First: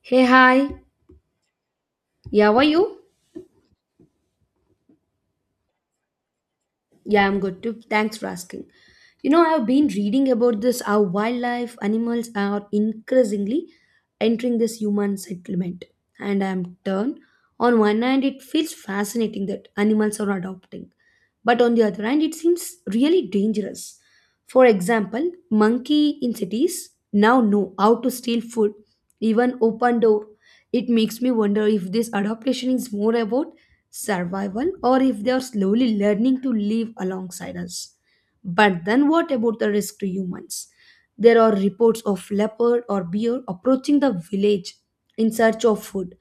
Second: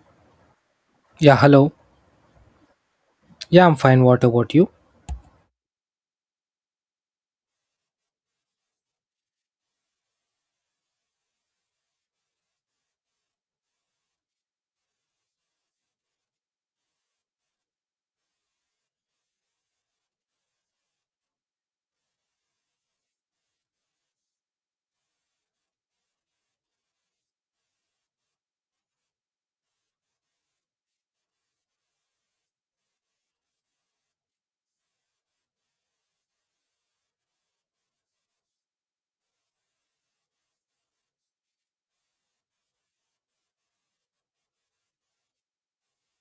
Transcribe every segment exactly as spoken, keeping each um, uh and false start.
Hey, hi. Yeah, hello. Yeah, how are you? Yeah, I'm fine. What about you? Yeah, I'm good too. Thanks for asking. You know, I've been reading about this how wildlife animals are increasingly entering this human settlement. And I'm turned. On one hand, it feels fascinating that animals are adopting. But on the other hand, it seems really dangerous. For example, monkey in cities now know how to steal food, even open door. It makes me wonder if this adaptation is more about survival or if they are slowly learning to live alongside us. But then what about the risk to humans? There are reports of leopard or bear approaching the village in search of food.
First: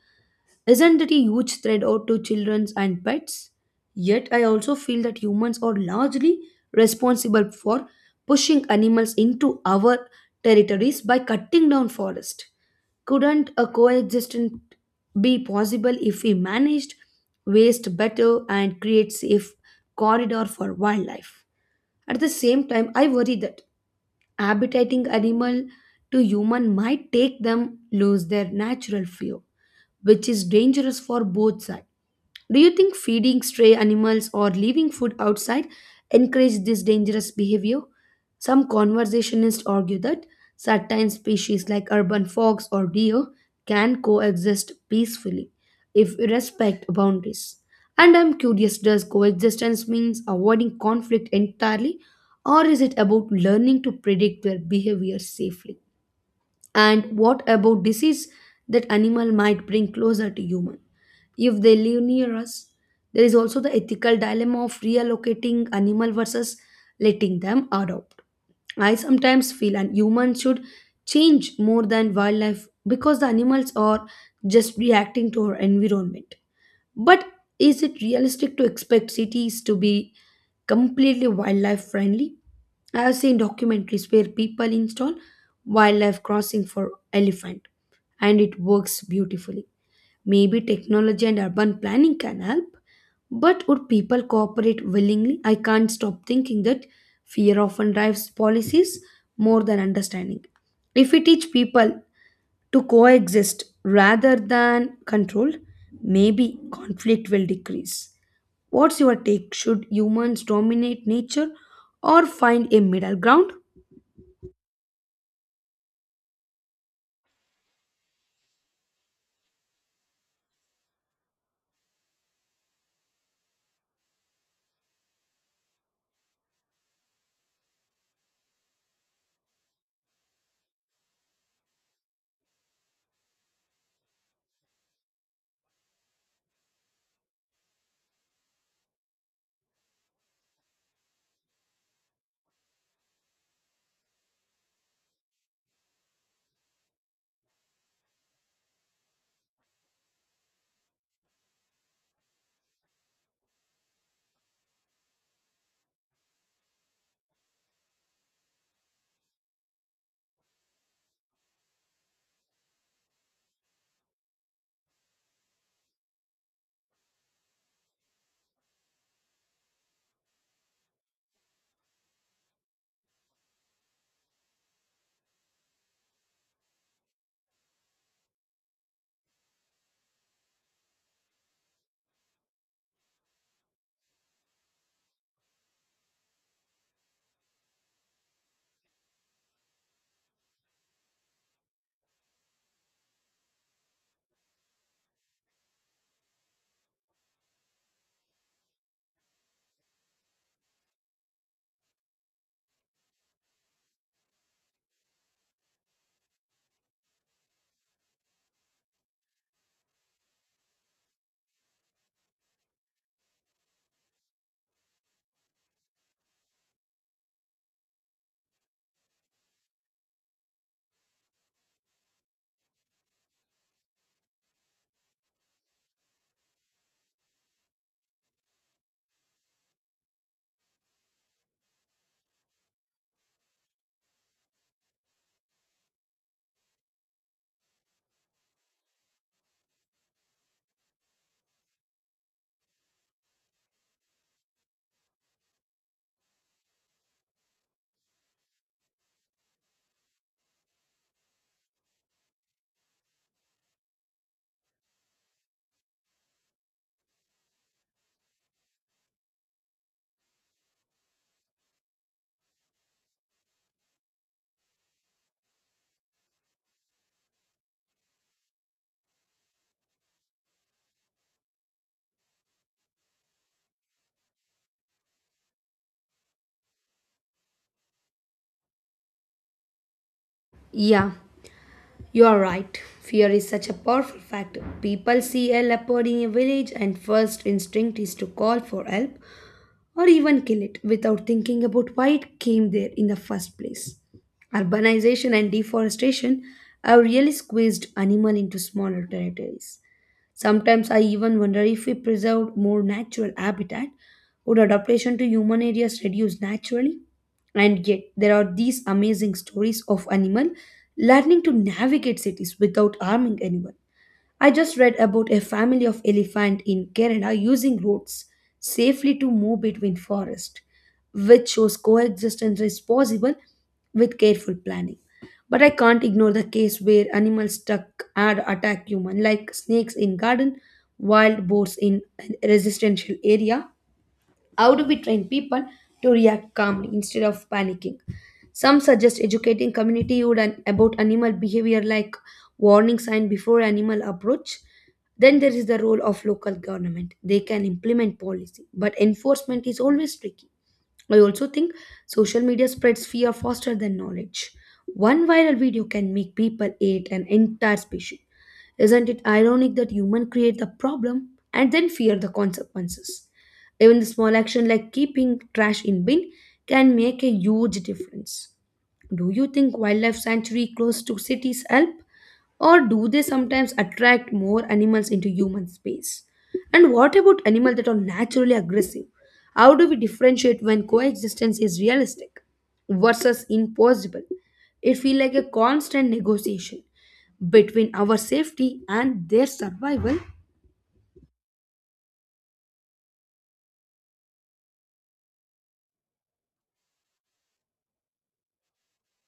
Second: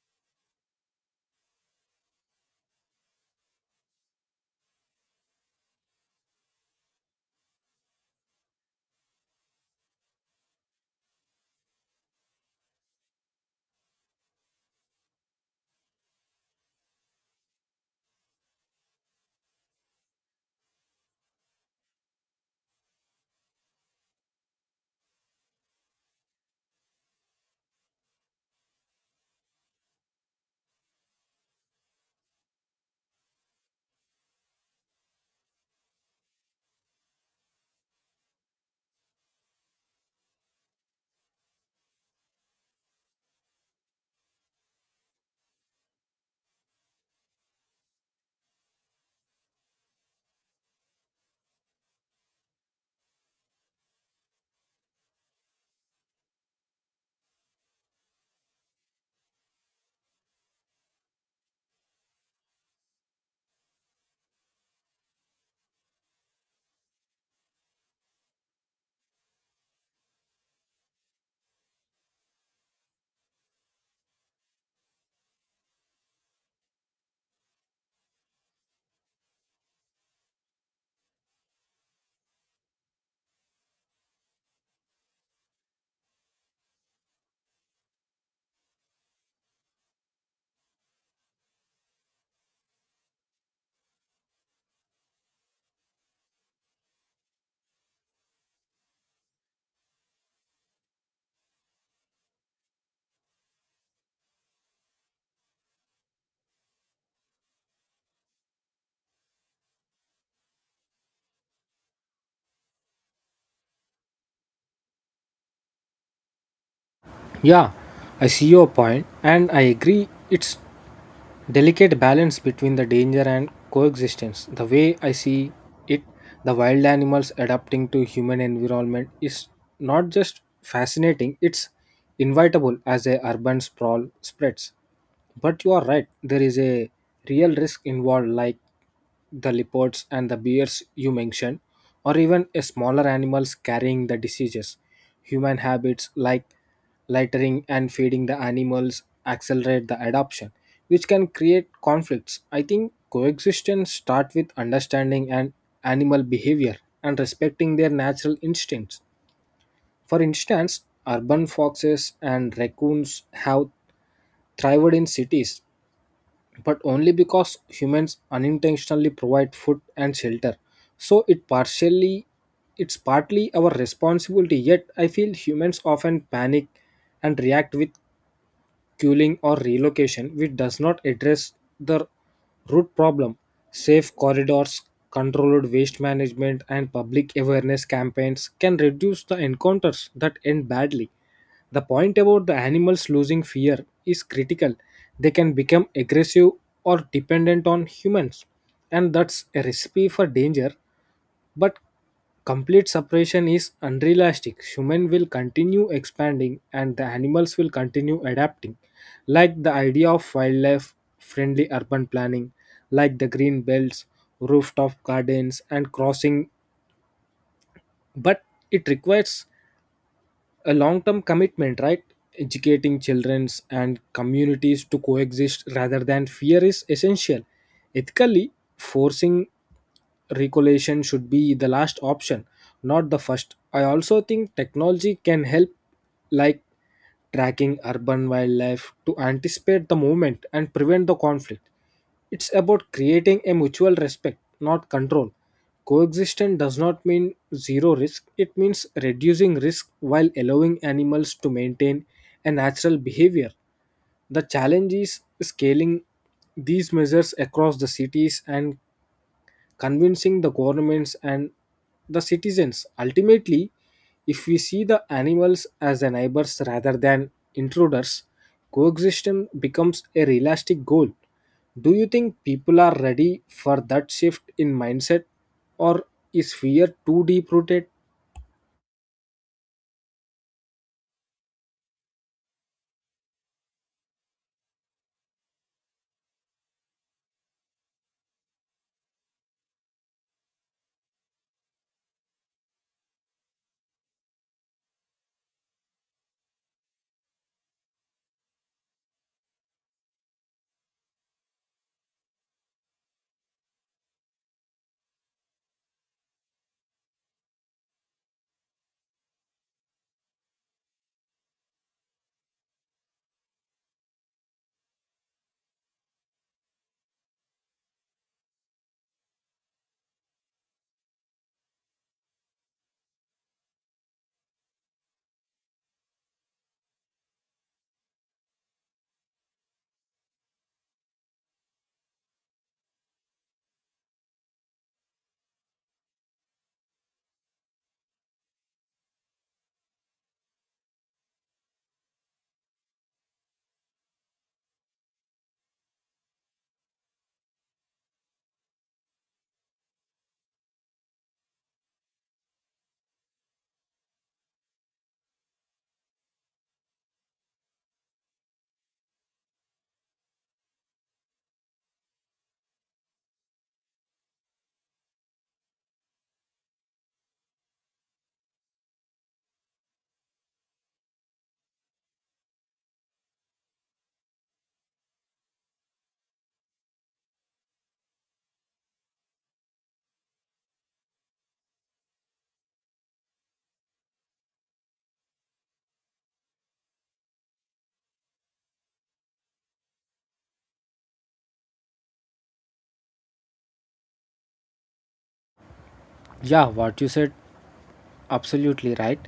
Isn't it a huge threat out to children and pets? Yet I also feel that humans are largely responsible for pushing animals into our territories by cutting down forest. Couldn't a coexistence be possible if we managed waste better and create safe corridor for wildlife? At the same time, I worry that habitating animal to human might take them lose their natural fear, which is dangerous for both sides. Do you think feeding stray animals or leaving food outside encourage this dangerous behavior? Some conservationists argue that certain species like urban fox or deer can coexist peacefully if we respect boundaries. And I'm curious, does coexistence means avoiding conflict entirely or is it about learning to predict their behavior safely? And what about disease that animal might bring closer to human? If they live near us, there is also the ethical dilemma of reallocating animal versus letting them adopt. I sometimes feel and humans should change more than wildlife because the animals are just reacting to our environment. But is it realistic to expect cities to be completely wildlife friendly? I have seen documentaries where people install wildlife crossing for elephant and it works beautifully. Maybe technology and urban planning can help, but would people cooperate willingly? I can't stop thinking that fear often drives policies more than understanding. If we teach people to coexist rather than control, maybe conflict will decrease. What's your take? Should humans dominate nature or find a middle ground? Yeah, I see your point and I agree it's delicate balance between the danger and coexistence. The way I see it, the wild animals adapting to human environment is not just fascinating, it's inevitable as a urban sprawl spreads. But you are right, there is a real risk involved like the leopards and the bears you mentioned, or even a smaller animals carrying the diseases. Human habits like littering and feeding the animals accelerate the adoption, which can create conflicts. I think coexistence start with understanding and animal behavior and respecting their natural instincts. For instance, urban foxes and raccoons have thrived in cities but only because humans unintentionally provide food and shelter, so it partially it's partly our responsibility. Yet I feel humans often panic and react with culling or relocation, which does not address the root problem. Safe corridors, controlled waste management, and public awareness campaigns can reduce the encounters that end badly. The point about the animals losing fear is critical. They can become aggressive or dependent on humans, and that's a recipe for danger, but complete separation is unrealistic. Human will continue expanding and the animals will continue adapting. Like the idea of wildlife friendly urban planning, like the green belts, rooftop gardens, and crossing. But it requires a long term commitment, right? Educating childrens and communities to coexist rather than fear is essential. Ethically, forcing regulation should be the last option, not the first. I also think technology can help, like tracking urban wildlife to anticipate the movement and prevent the conflict. It's about creating a mutual respect, not control. Coexistence does not mean zero risk, it means reducing risk while allowing animals to maintain a natural behavior. The challenge is scaling these measures across the cities and convincing the governments and the citizens. Ultimately, if we see the animals as the neighbors rather than intruders, coexistence becomes a realistic goal. Do you think people are ready for that shift in mindset, or is fear too deep rooted? Yeah. You are right. Fear is such a powerful factor. People see a leopard in a village, and first instinct is to call for help or even kill it without thinking about why it came there in the first place. Urbanization and deforestation have really squeezed animal into smaller territories. Sometimes I even wonder, if we preserved more natural habitat, would adaptation to human areas reduce naturally? And yet, there are these amazing stories of animal learning to navigate cities without harming anyone. I just read about a family of elephant in Canada using roads safely to move between forests, which shows coexistence is possible with careful planning. But I can't ignore the case where animals stuck and attack human, like snakes in garden, wild boars in residential area. How do we train people to react calmly instead of panicking? Some suggest educating community would an- about animal behavior, like warning sign before animal approach. Then there is the role of local government. They can implement policy, but enforcement is always tricky. I also think social media spreads fear faster than knowledge. One viral video can make people hate an entire species. Isn't it ironic that humans create the problem and then fear the consequences? Even the small action like keeping trash in bin can make a huge difference. Do you think wildlife sanctuary close to cities help? Or do they sometimes attract more animals into human space? And what about animals that are naturally aggressive? How do we differentiate when coexistence is realistic versus impossible? It feels like a constant negotiation between our safety and their survival. Yeah, what you said absolutely right.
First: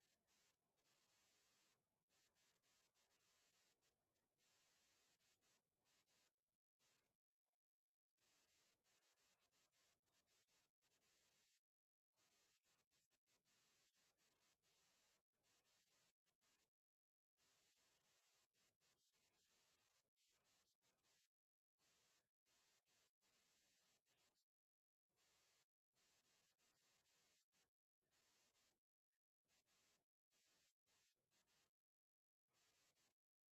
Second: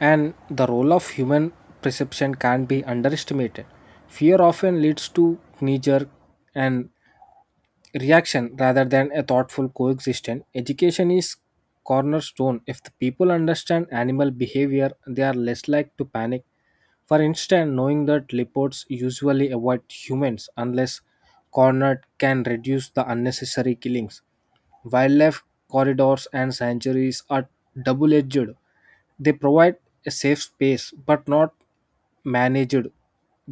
And the role of human perception can't be underestimated. Fear often leads to knee jerk and reaction rather than a thoughtful coexistence. Education is cornerstone. If the people understand animal behavior, they are less likely to panic. For instance, knowing that leopards usually avoid humans unless cornered can reduce the unnecessary killings. Wildlife corridors and sanctuaries are double edged. They provide a safe space but not managed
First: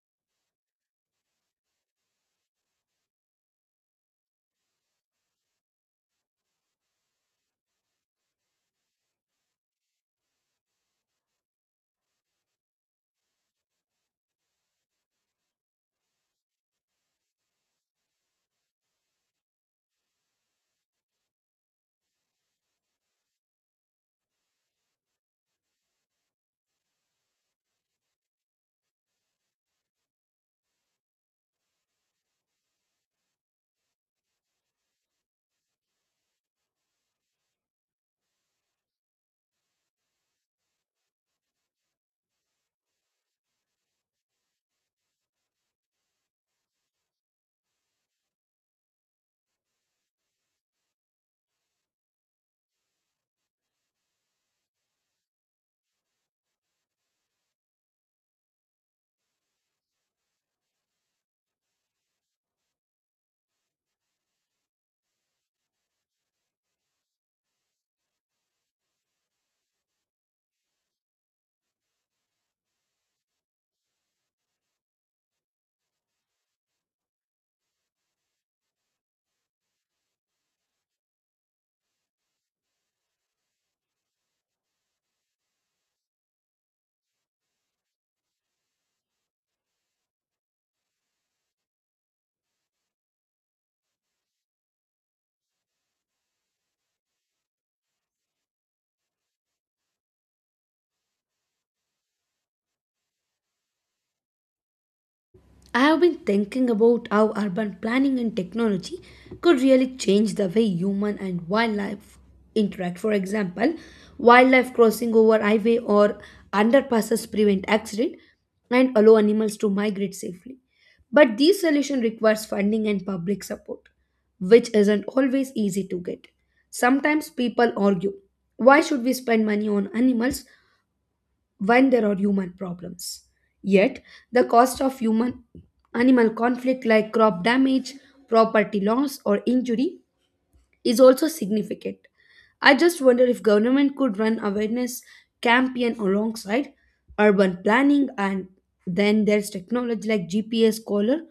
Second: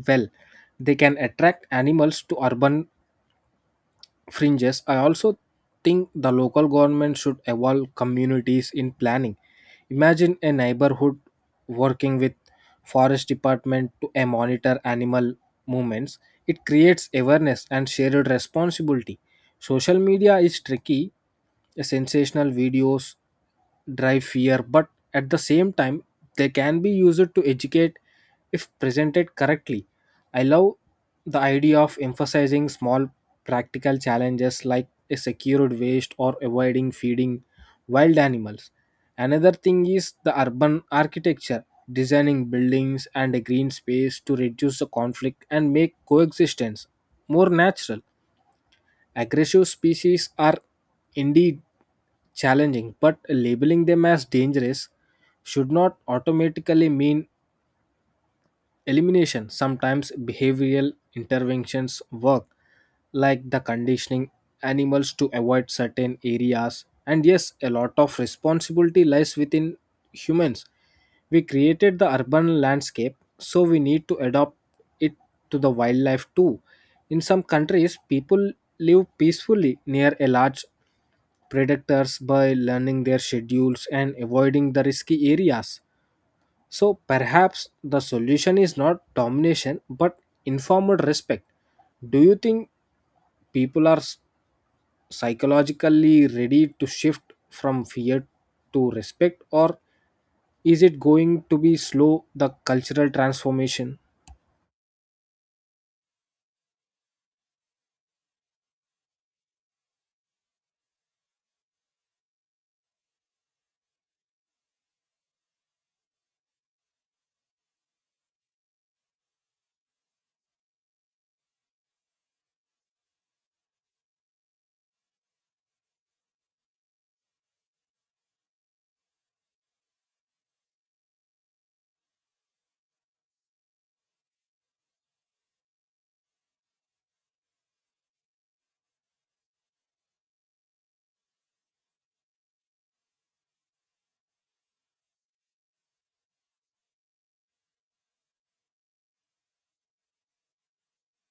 well. They can attract animals to urban fringes. I also think the local government should involve communities in planning. Imagine a neighborhood working with forest department to uh, monitor animal movements. It creates awareness and shared responsibility. Social media is tricky, sensational videos drive fear, but at the same time, they can be used to educate if presented correctly. I love the idea of emphasizing small practical challenges like a secured waste or avoiding feeding wild animals. Another thing is the urban architecture, designing buildings and a green space to reduce the conflict and make coexistence more natural. Aggressive species are indeed challenging, but labeling them as dangerous should not automatically mean elimination. Sometimes behavioral interventions work, like the conditioning animals to avoid certain areas. And yes, a lot of responsibility lies within humans. We created the urban landscape, so we need to adopt it to the wildlife too. In some countries people live peacefully near a large predators by learning their schedules and avoiding the risky areas, so perhaps the solution is not domination but informed respect. Do you think people are s- psychologically ready to shift from fear to respect, or is it going to be slow the cultural transformation? I have been thinking about how urban planning and technology could really change the way human and wildlife interact. For example, wildlife crossing over highway or underpasses prevent accident and allow animals to migrate safely. But these solution requires funding and public support, which isn't always easy to get. Sometimes people argue, why should we spend money on animals when there are human problems. Yet, the cost of human animal conflict, like crop damage, property loss, or injury, is also significant. I just wonder if government could run awareness campaign alongside urban planning, and then there's technology like G P S collar,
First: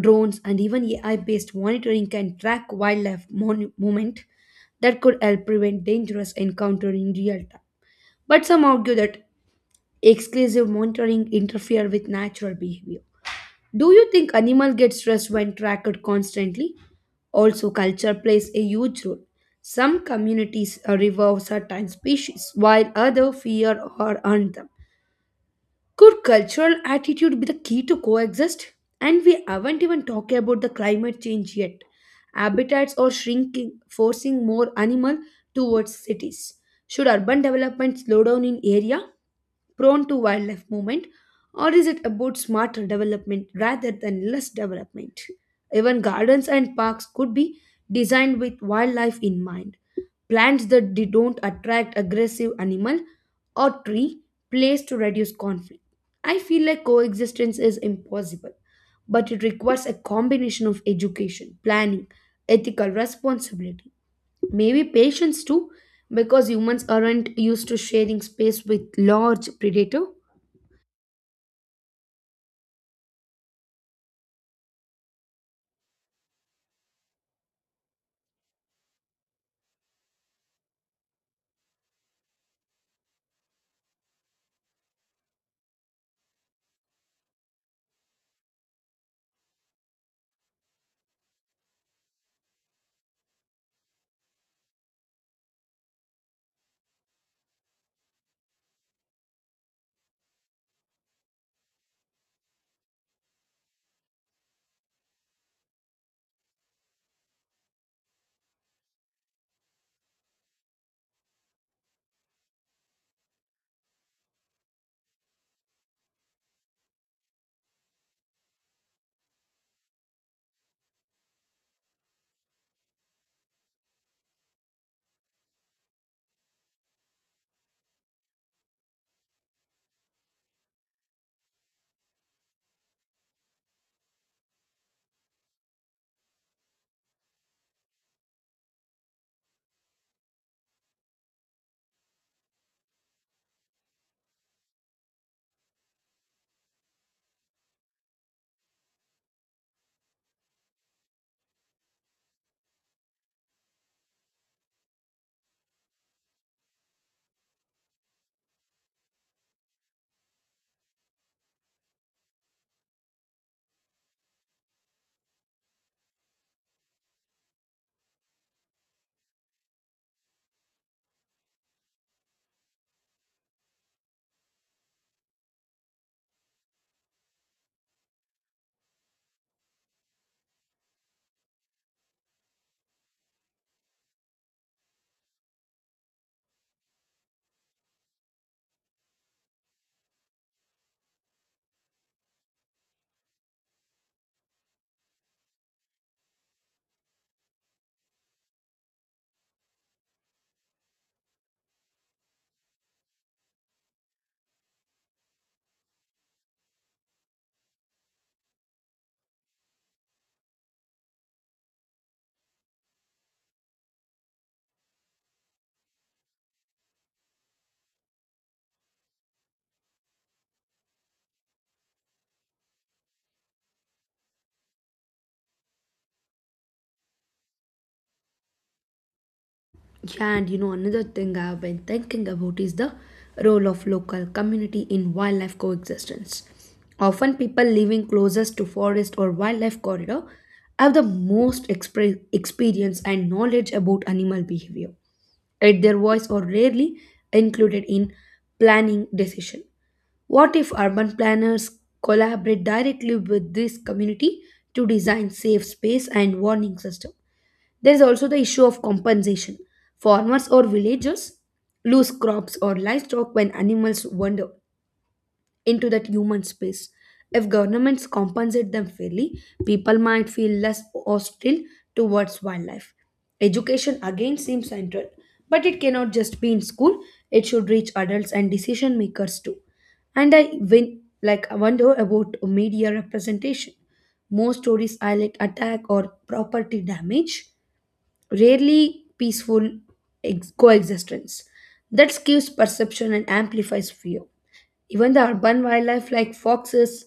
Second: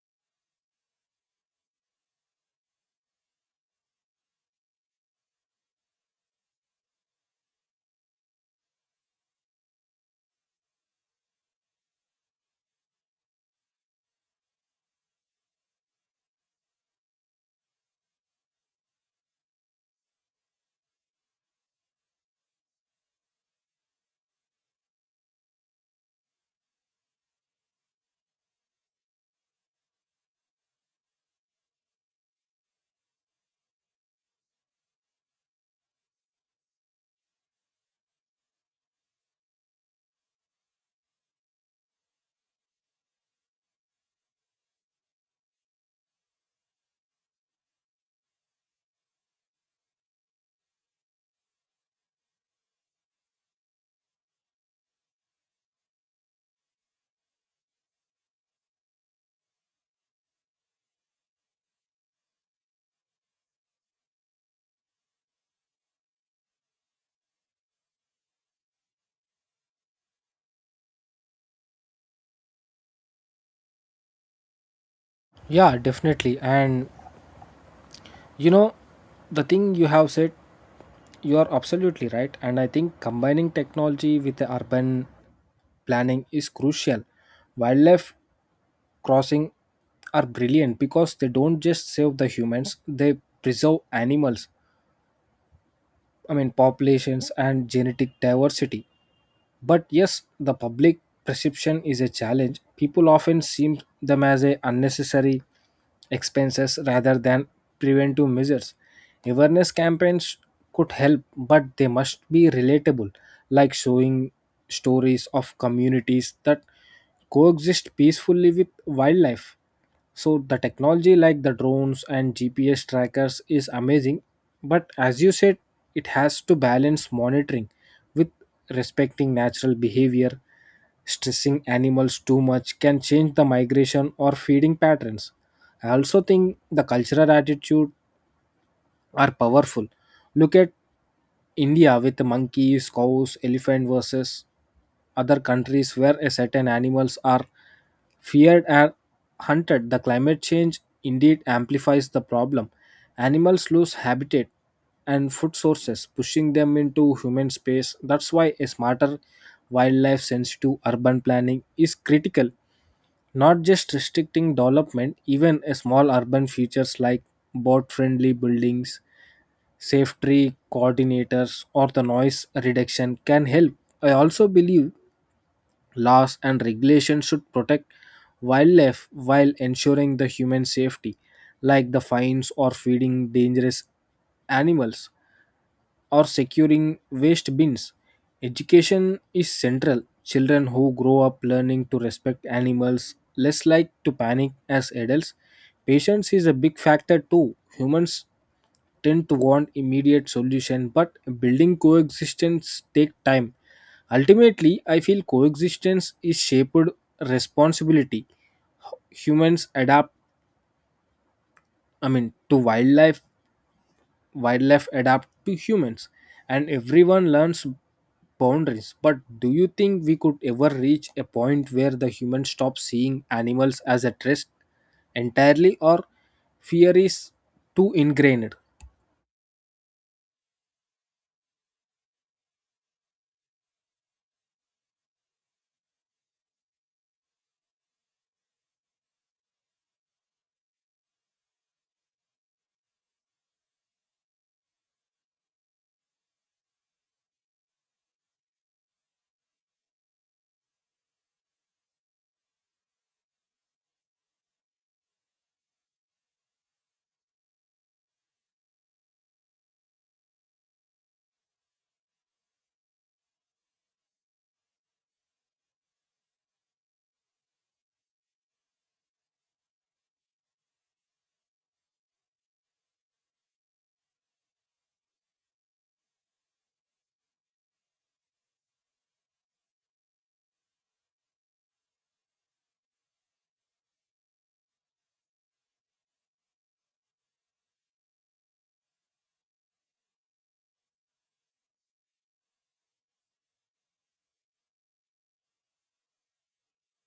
drones, and even A I-based monitoring can track wildlife mon- movement that could help prevent dangerous encounter in real time. But some argue that exclusive monitoring interfere with natural behavior. Do you think animal get stressed when tracked constantly? Also, culture plays a huge role. Some communities uh, revere certain species, while others fear or hunt them. Could cultural attitude be the key to coexist? And we haven't even talked about the climate change yet. Habitats are shrinking, forcing more animal towards cities. Should urban development slow down in area prone to wildlife movement, or is it about smarter development rather than less development? Even gardens and parks could be designed with wildlife in mind. Plants that they don't attract aggressive animal, or tree place to reduce conflict. I feel like coexistence is impossible, but it requires a combination of education, planning, ethical responsibility, maybe patience too, because humans aren't used to sharing space with large predator. Yeah, definitely. And you know, the thing you have said, you are absolutely right. And I think combining technology with the urban planning is crucial. Wildlife crossing are brilliant because they don't just save the humans, they preserve animals, I mean, populations and genetic diversity. But yes, the public perception is a challenge. People often see them as a unnecessary expenses rather than preventive measures. Awareness campaigns could help, but they must be relatable, like showing stories of communities that coexist peacefully with wildlife. So the technology like the drones and G P S trackers is amazing, but as you said, it has to balance monitoring with respecting natural behavior. Stressing animals too much can change the migration or feeding patterns. I also think the cultural attitude are powerful. Look at India with monkeys, cows, elephant versus other countries where a certain animals are feared and hunted. The climate change indeed amplifies the problem. Animals lose habitat and food sources, pushing them into human space. That's why a smarter wildlife sensitive urban planning is critical. Not just restricting development, even a small urban features like boat friendly buildings, safety coordinators, or the noise reduction can help. I also believe laws and regulations should protect wildlife while ensuring the human safety, like the fines or feeding dangerous animals or securing waste bins. Education is central. Children who grow up learning to respect animals less like to panic as adults. Patience is a big factor too. Humans tend to want immediate solution but building coexistence take time. Ultimately, I feel coexistence is shaped responsibility. Humans adapt, I mean, to wildlife, wildlife adapt to humans, and everyone learns boundaries. But do you think we could ever reach a point where the human stops seeing animals as a threat entirely, or fear is too ingrained? Yeah, and you know, another thing I've been thinking about is the role of local community in wildlife coexistence. Often, people living closest to forest or wildlife corridor have the most expre- experience and knowledge about animal behavior, yet their voice are rarely included in planning decision. What if urban planners collaborate directly with this community to design safe space and warning system? There is also the issue of compensation. Farmers or villagers lose crops or livestock when animals wander into that human space. If governments compensate them fairly, people might feel less hostile towards wildlife. Education again seems central, but it cannot just be in school, it should reach adults and decision makers too. And I win, like I wonder about media representation. Most stories highlight attack or property damage, rarely peaceful ex- coexistence that skews perception and amplifies fear. Even the urban wildlife like foxes,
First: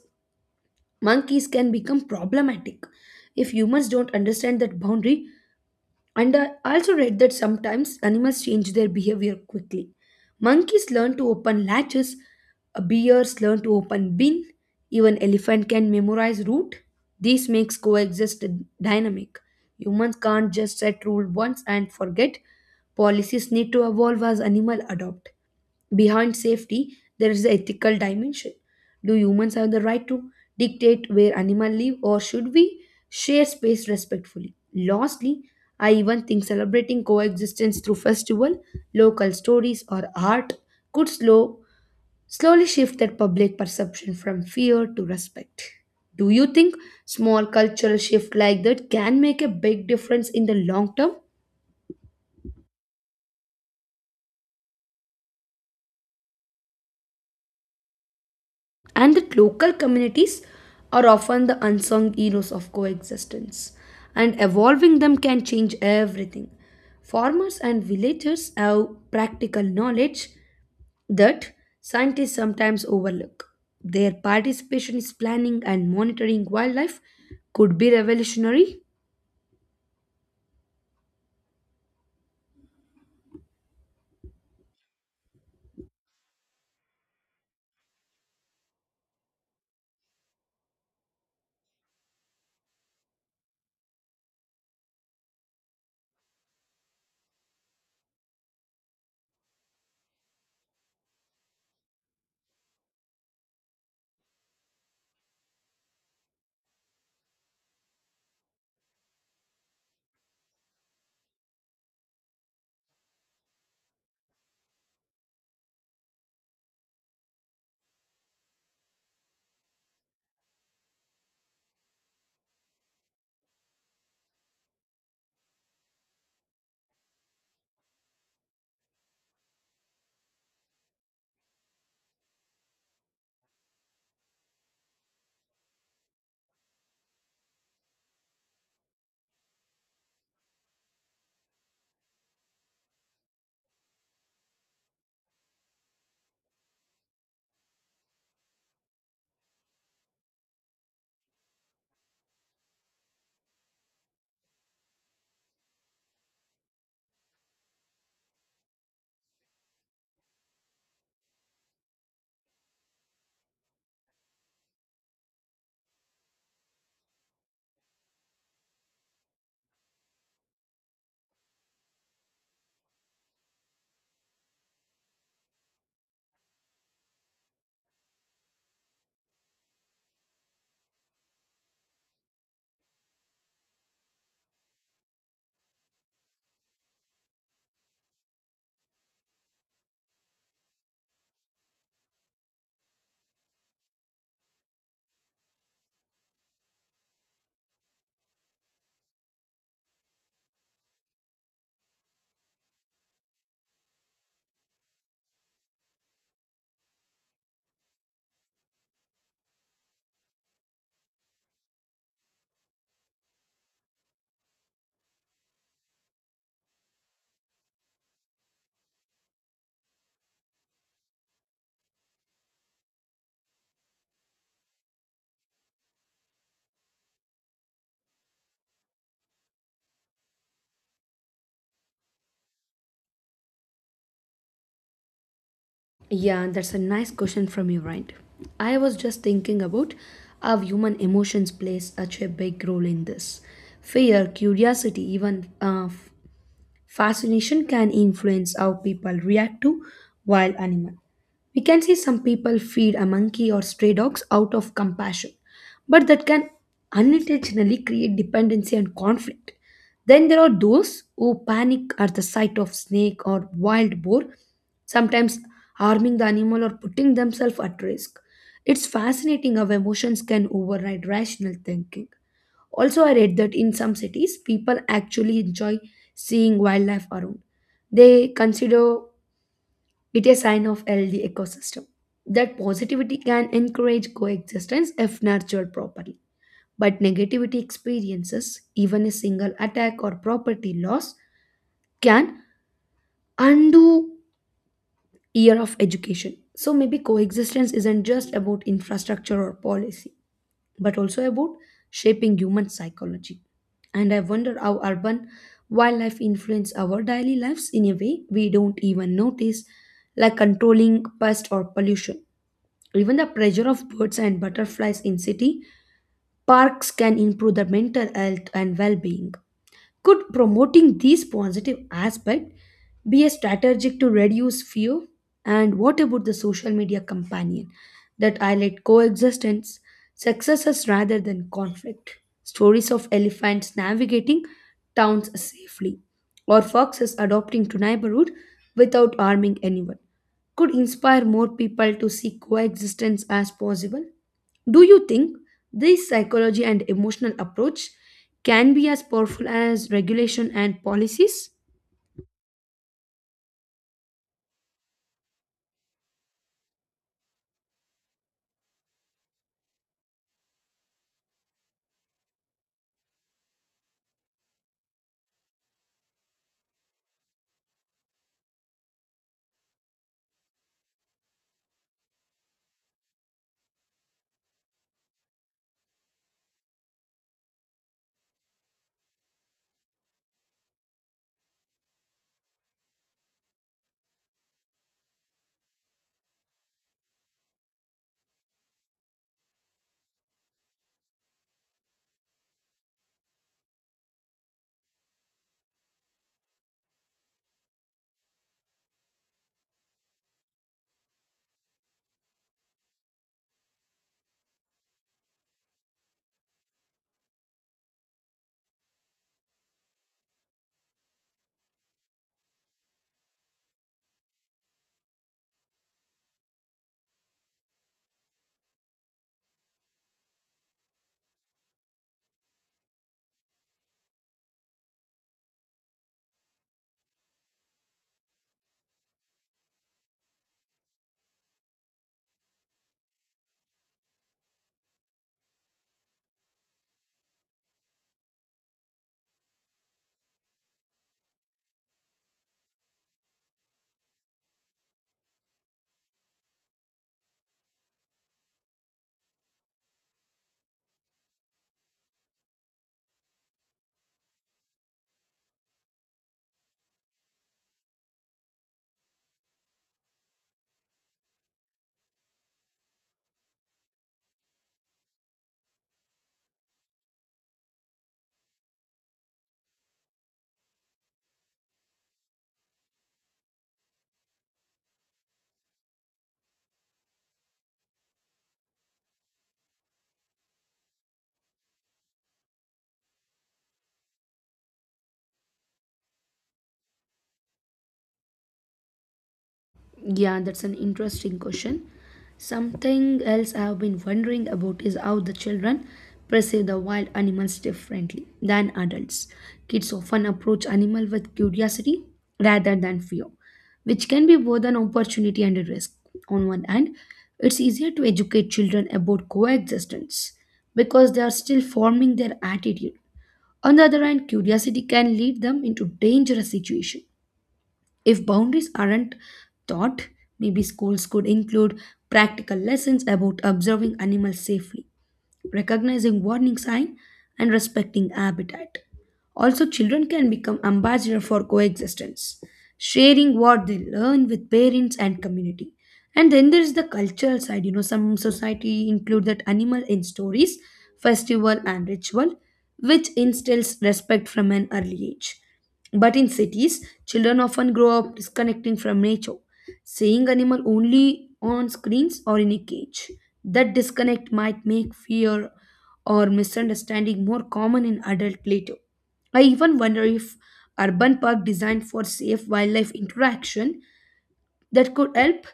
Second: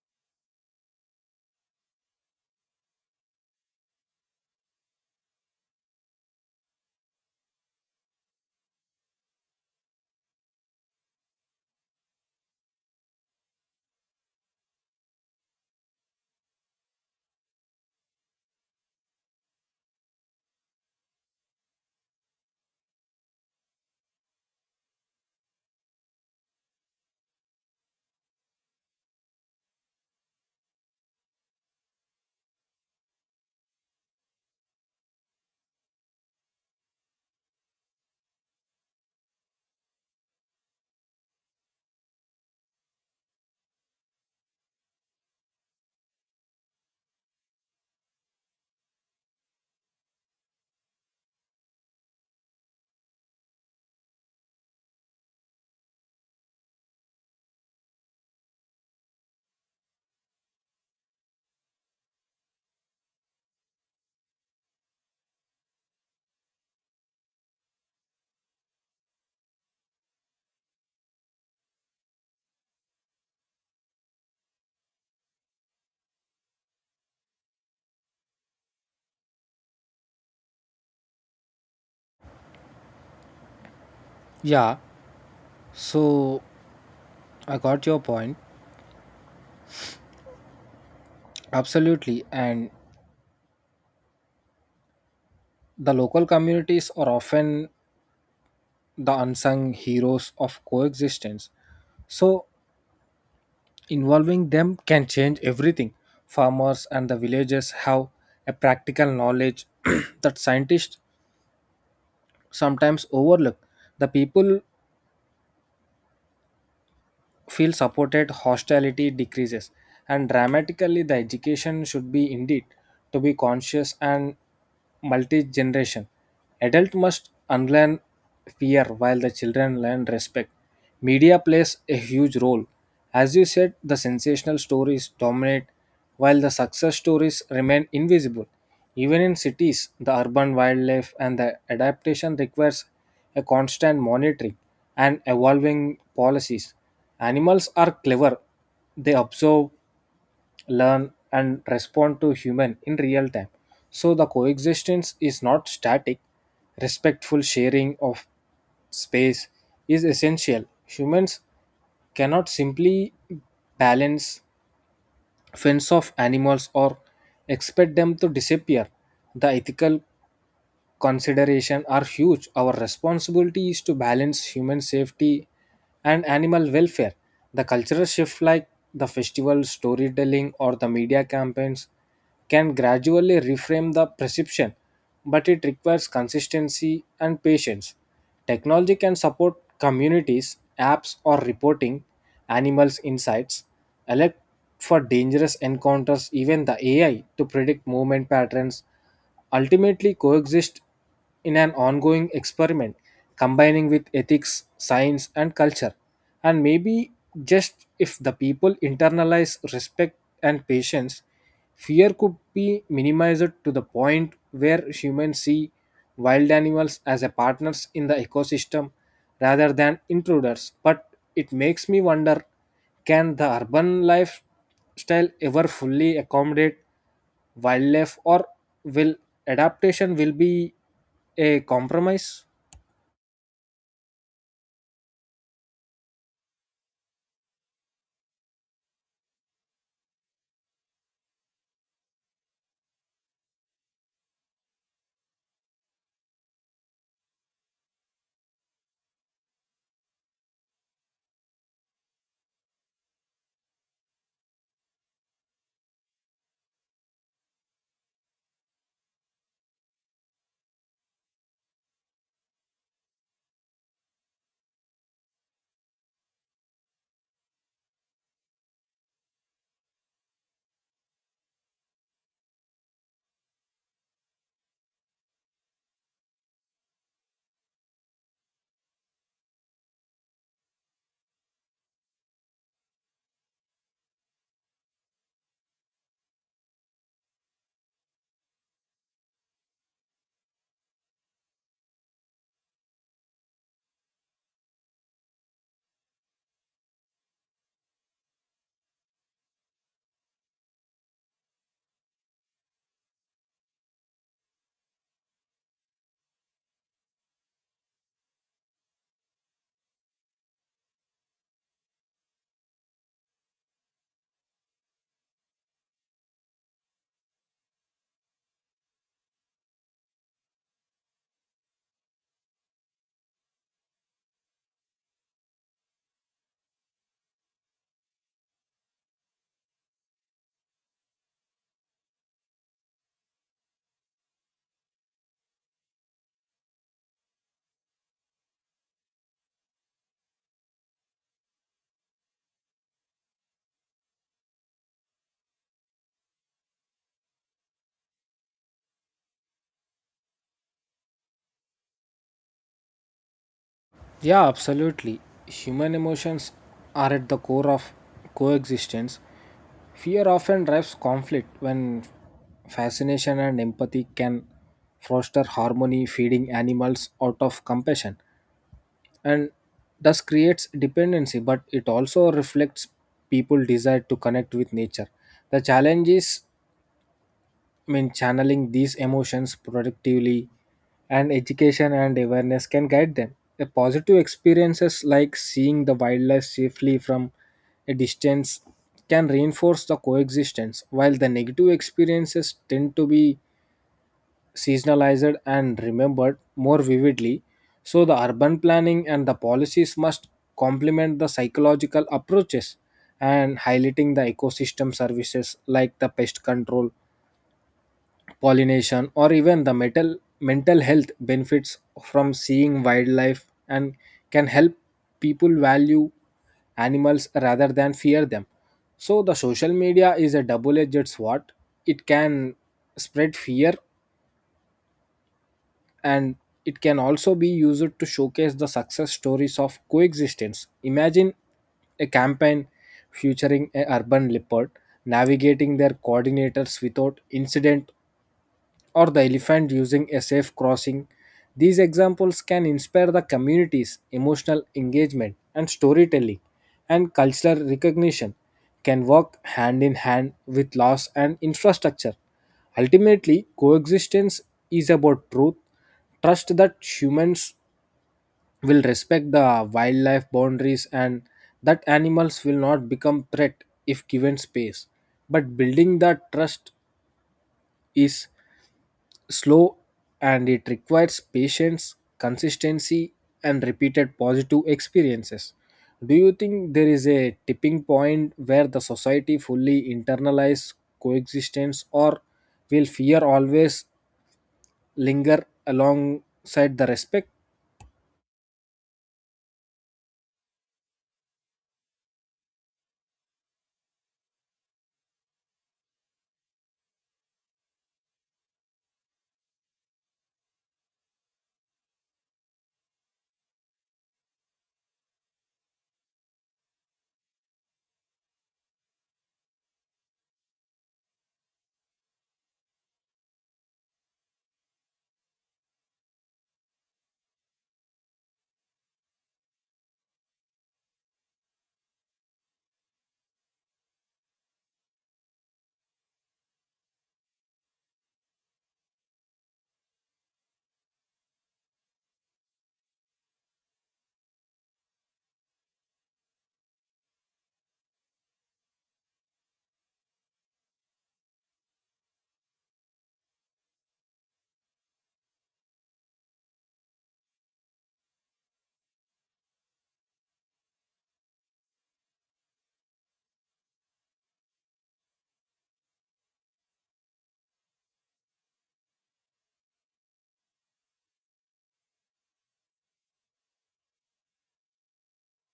monkeys can become problematic if humans don't understand that boundary. And I also read that sometimes animals change their behavior quickly. Monkeys learn to open latches, uh, bears learn to open bin, even elephant can memorize route. This makes coexist dynamic. Humans can't just set rule once and forget. Policies need to evolve as animal adopt. Behind safety, there is the ethical dimension. Do humans have the right to dictate where animals live, or should we share space respectfully? Lastly, I even think celebrating coexistence through festival, local stories, or art could slow slowly shift that public perception from fear to respect. Do you think small cultural shift like that can make a big difference in the long term? And that local communities are often the unsung heroes of coexistence, and evolving them can change everything. Farmers and villagers have practical knowledge that scientists sometimes overlook. Their participation in planning and monitoring wildlife could be revolutionary. Yeah, so I got your point. Absolutely, and the local communities are often the unsung heroes of coexistence, so involving them can change everything. Farmers and the villagers have a practical knowledge that scientists sometimes overlook. The people feel supported, hostility decreases. And dramatically, the education should be indeed to be conscious and multi generation. Adult must unlearn fear while the children learn respect. Media plays a huge role. As you said, the sensational stories dominate while the success stories remain invisible. Even in cities, the urban wildlife and the adaptation requires a constant monitoring and evolving policies. Animals are clever. They observe, learn, and respond to human in real time. So the coexistence is not static. Respectful sharing of space is essential. Humans cannot simply balance fence of animals or expect them to disappear. The ethical consideration are huge. Our responsibility is to balance human safety and animal welfare. The cultural shift, like the festival storytelling or the media campaigns, can gradually reframe the perception, but it requires consistency and patience. Technology can support communities, apps, or reporting animals' insights, alert for dangerous encounters, even the A I to predict movement patterns. Ultimately, coexist in an ongoing experiment combining with ethics, science, and culture. And maybe just if the people internalize respect and patience, fear could be minimized to the point where humans see wild animals as a partners in the ecosystem rather than intruders. But it makes me wonder, can the urban lifestyle ever fully accommodate wildlife, or will adaptation will be a compromise? Yeah, that's a nice question from you, right? I was just thinking about how human emotions play such a big role in this. Fear, curiosity, even uh, fascination can influence how people react to wild animals. We can see some people feed a monkey or stray dogs out of compassion, but that can unintentionally create dependency and conflict. Then there are those who panic at the sight of snake or wild boar, sometimes harming the animal or putting themselves at risk. It's fascinating how emotions can override rational thinking. Also, I read that in some cities, people actually enjoy seeing wildlife around. They consider it a sign of healthy ecosystem. That positivity can encourage coexistence if nurtured properly. But negativity experiences, even a single attack or property loss, can undo year of education. So maybe coexistence isn't just about infrastructure or policy, but also about shaping human psychology. And I wonder how urban wildlife influence our daily lives in a way we don't even notice, like controlling pest or pollution. Even the pressure of birds and butterflies in city parks can improve the mental health and well-being. Could promoting these positive aspects be a strategic to reduce fear? And what about the social media companion that highlight coexistence, successes rather than conflict? Stories of elephants navigating towns safely, or foxes adopting to neighborhood without harming anyone, could inspire more people to see coexistence as possible. Do you think this psychology and emotional approach can be as powerful as regulation and policies? Yeah, absolutely. Human emotions are at the core of coexistence. Fear often drives conflict when fascination and empathy can foster harmony. Feeding animals out of compassion and thus creates dependency, but it also reflects people desire to connect with nature. The challenge is, I mean, channeling these emotions productively, and education and awareness can guide them. The positive experiences like seeing the wildlife safely from a distance can reinforce the coexistence, while the negative experiences tend to be seasonalized and remembered more vividly. So, the urban planning and the policies must complement the psychological approaches, and highlighting the ecosystem services like the pest control, pollination, or even the metal, mental health benefits from seeing wildlife and can help people value animals rather than fear them. So, the social media is a double edged sword. It can spread fear, and it can also be used to showcase the success stories of coexistence. Imagine a campaign featuring an urban leopard navigating their coordinators without incident, or the elephant using a safe crossing. These examples can inspire the community's emotional engagement, and storytelling, and cultural recognition can work hand in hand with laws and infrastructure. Ultimately, coexistence is about truth, trust that humans will respect the wildlife boundaries and that animals will not become threat if given space. But building that trust is slow, and it requires patience, consistency, and repeated positive experiences. Do you think there is a tipping point where the society fully internalizes coexistence, or will fear always linger alongside the respect? Yeah, that's an interesting question. Something else I've been wondering about is how the children perceive the wild animals differently than adults. Kids often approach animal with curiosity rather than fear, which can be both an opportunity and a risk. On one hand, it's easier to educate children about coexistence because they are still forming their attitude. On the other hand, curiosity can lead them into dangerous situations if boundaries aren't taught. Maybe schools could include practical lessons about observing animals safely, recognizing warning signs, and respecting habitat. Also, children can become ambassadors for coexistence, sharing what they learn with parents and community. And then there is the cultural side. You know, some society include that animal in stories, festival, and ritual, which instills respect from an early age. But in cities, children often grow up disconnecting from nature, seeing animals only on screens or in a cage. That disconnect might make fear or misunderstanding more common in adult later. I even wonder if urban park designed for safe wildlife interaction, that could help.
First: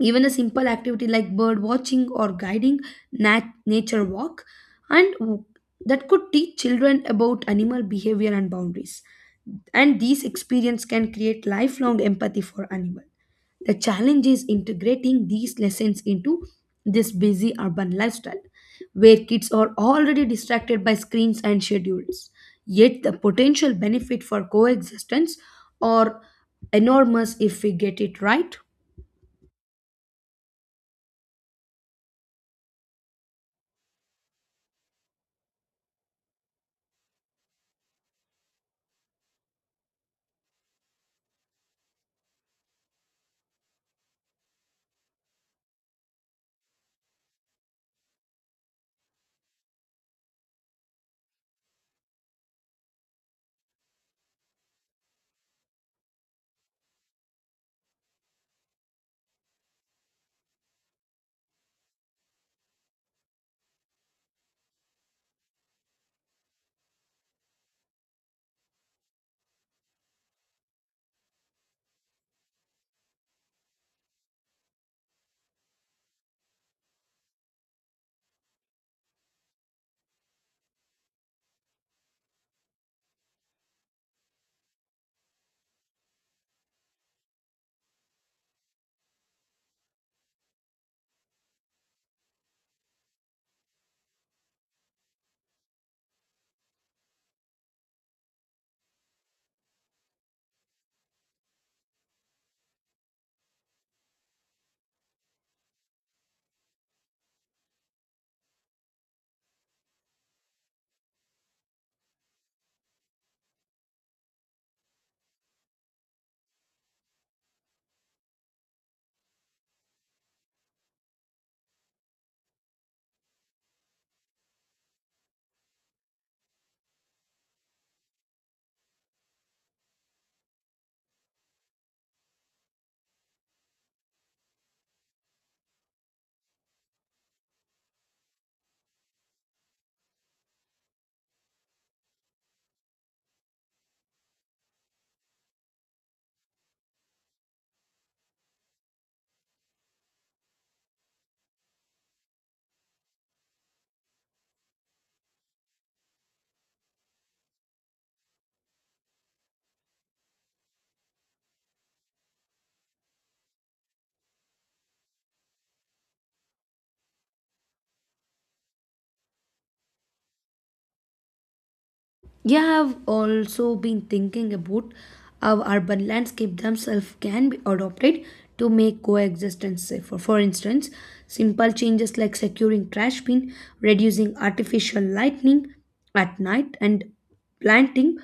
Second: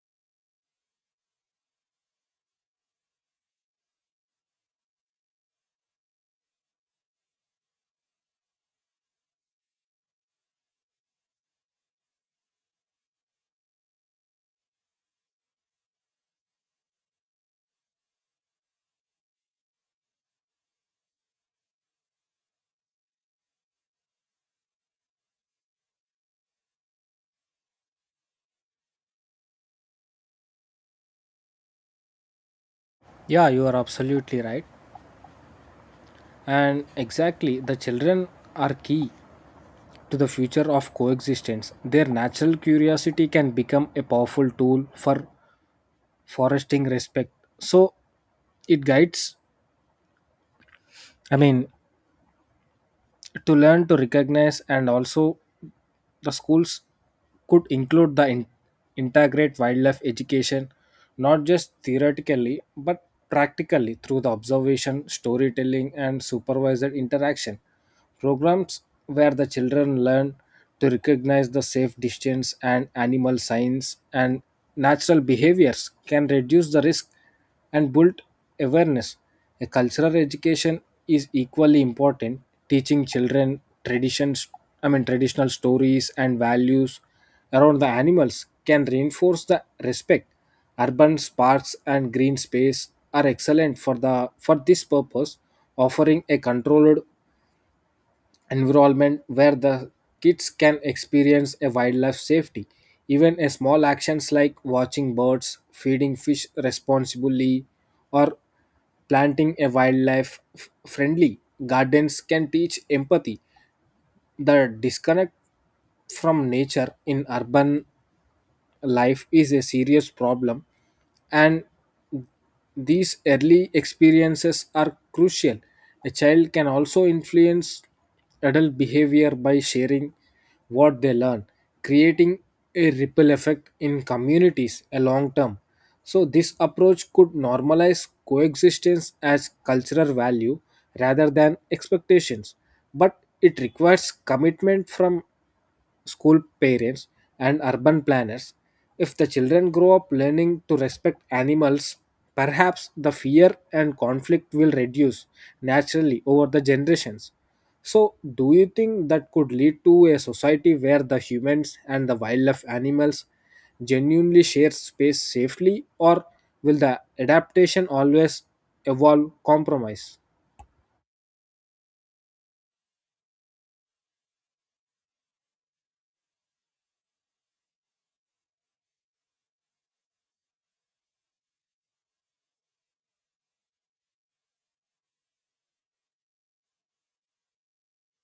Even a simple activity like bird watching or guiding nat- nature walk, and w- that could teach children about animal behavior and boundaries. And these experience can create lifelong empathy for animal. The challenge is integrating these lessons into this busy urban lifestyle where kids are already distracted by screens and schedules. Yet the potential benefit for coexistence are enormous if we get it right. Yeah, you are absolutely right. And exactly, the children are key to the future of coexistence. Their natural curiosity can become a powerful tool for fostering respect. So, it guides, I mean, to learn to recognize. And also the schools could include the in- integrate wildlife education, not just theoretically but practically through the observation, storytelling, and supervised interaction programs where the children learn to recognize the safe distance and animal signs and natural behaviors, can reduce the risk and build awareness. A cultural education is equally important. Teaching children traditions, I mean traditional stories and values around the animals can reinforce the respect. Urban parks and green space are excellent for the for this purpose, offering a controlled environment where the kids can experience a wildlife safety. Even a small actions like watching birds, feeding fish responsibly, or planting a wildlife f- friendly gardens can teach empathy. The disconnect from nature in urban life is a serious problem, and these early experiences are crucial. A child can also influence adult behavior by sharing what they learn, creating a ripple effect in communities a long term. So this approach could normalize coexistence as cultural value rather than expectations, but it requires commitment from school, parents, and urban planners. If the children grow up learning to respect animals, perhaps the fear and conflict will reduce naturally over the generations. So, do you think that could lead to a society where the humans and the wildlife animals genuinely share space safely, or will the adaptation always evolve compromise? Yeah, I've also been thinking about how urban landscape themselves can be adopted to make coexistence safer. For instance, simple changes like securing trash bin, reducing artificial lighting at night, and planting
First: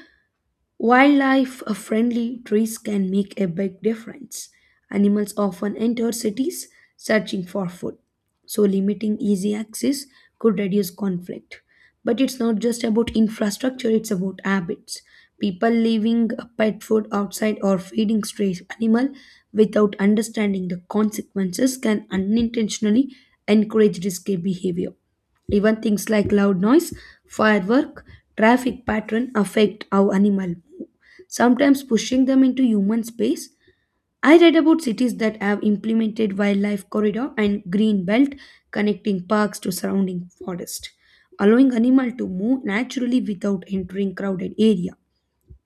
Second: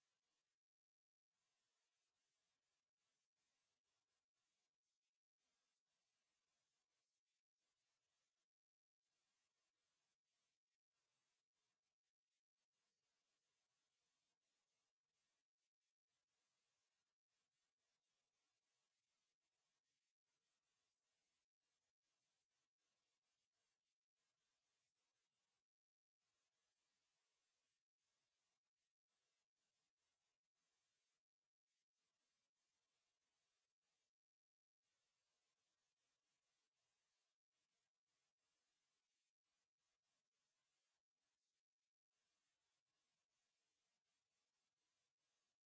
wildlife friendly trees can make a big difference. Animals often enter cities searching for food, so limiting easy access could reduce conflict. But it's not just about infrastructure, it's about habits. People leaving pet food outside or feeding stray animal without understanding the consequences can unintentionally encourage risky behavior. Even things like loud noise, firework, traffic pattern affect how animal move, sometimes pushing them into human space. I read about cities that have implemented wildlife corridor and green belt connecting parks to surrounding forest, allowing animal to move naturally without entering crowded area.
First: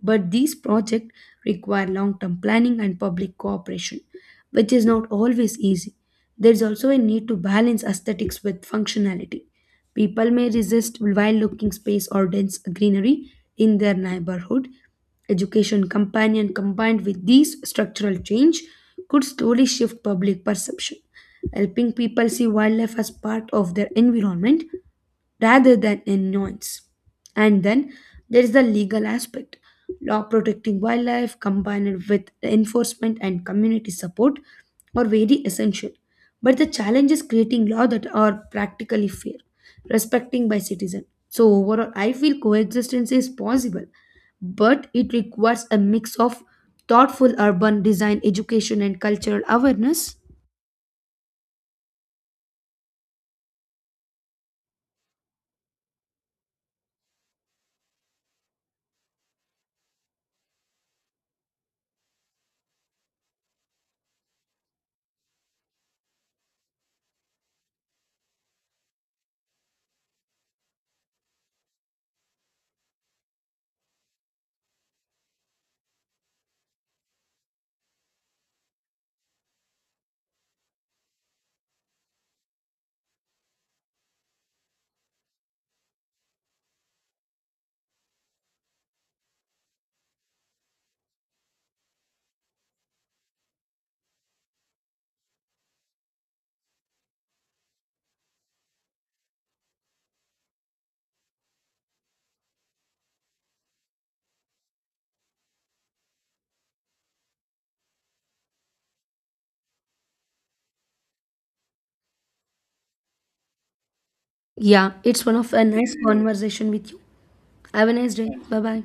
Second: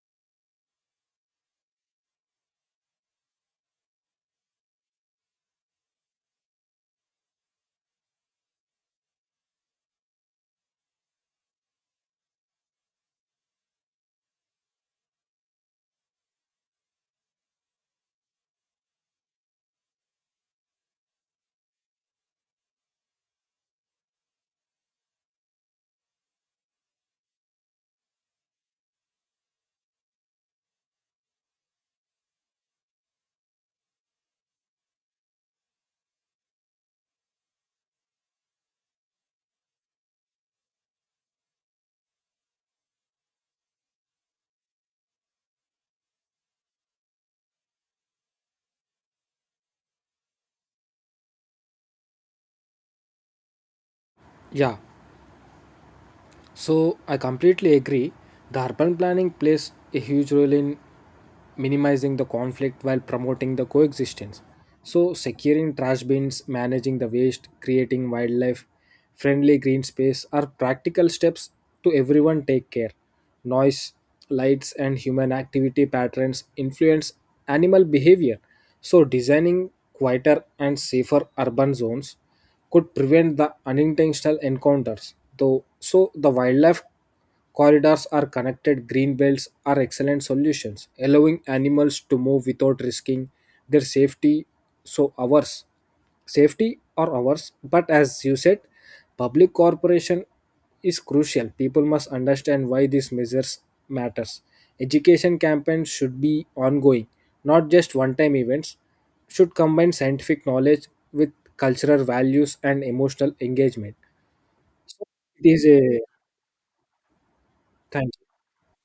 But these projects require long term planning and public cooperation, which is not always easy. There is also a need to balance aesthetics with functionality. People may resist wild looking space or dense greenery in their neighborhood. Education companion combined with these structural change could slowly shift public perception, helping people see wildlife as part of their environment rather than annoyance. And then there is the legal aspect. Law protecting wildlife combined with enforcement and community support are very essential. But the challenge is creating law that are practically fair, respecting by citizen. So overall, I feel coexistence is possible, but it requires a mix of thoughtful urban design, education, and cultural awareness. Yeah, so I completely agree. The urban planning plays a huge role in minimizing the conflict while promoting the coexistence. So, securing trash bins, managing the waste, creating wildlife friendly green space are practical steps to everyone take care. Noise, lights, and human activity patterns influence animal behavior. So, designing quieter and safer urban zones could prevent the unintentional encounters. Though, so the wildlife corridors or connected green belts are excellent solutions, allowing animals to move without risking their safety, so ours, safety or ours. But as you said, public cooperation is crucial. People must understand why these measures matters. Education campaigns should be ongoing, not just one-time events. Should combine scientific knowledge with cultural values and emotional engagement. Yeah, it's one It of a is nice a conversation with you. Have a Thank nice you. day. Bye bye.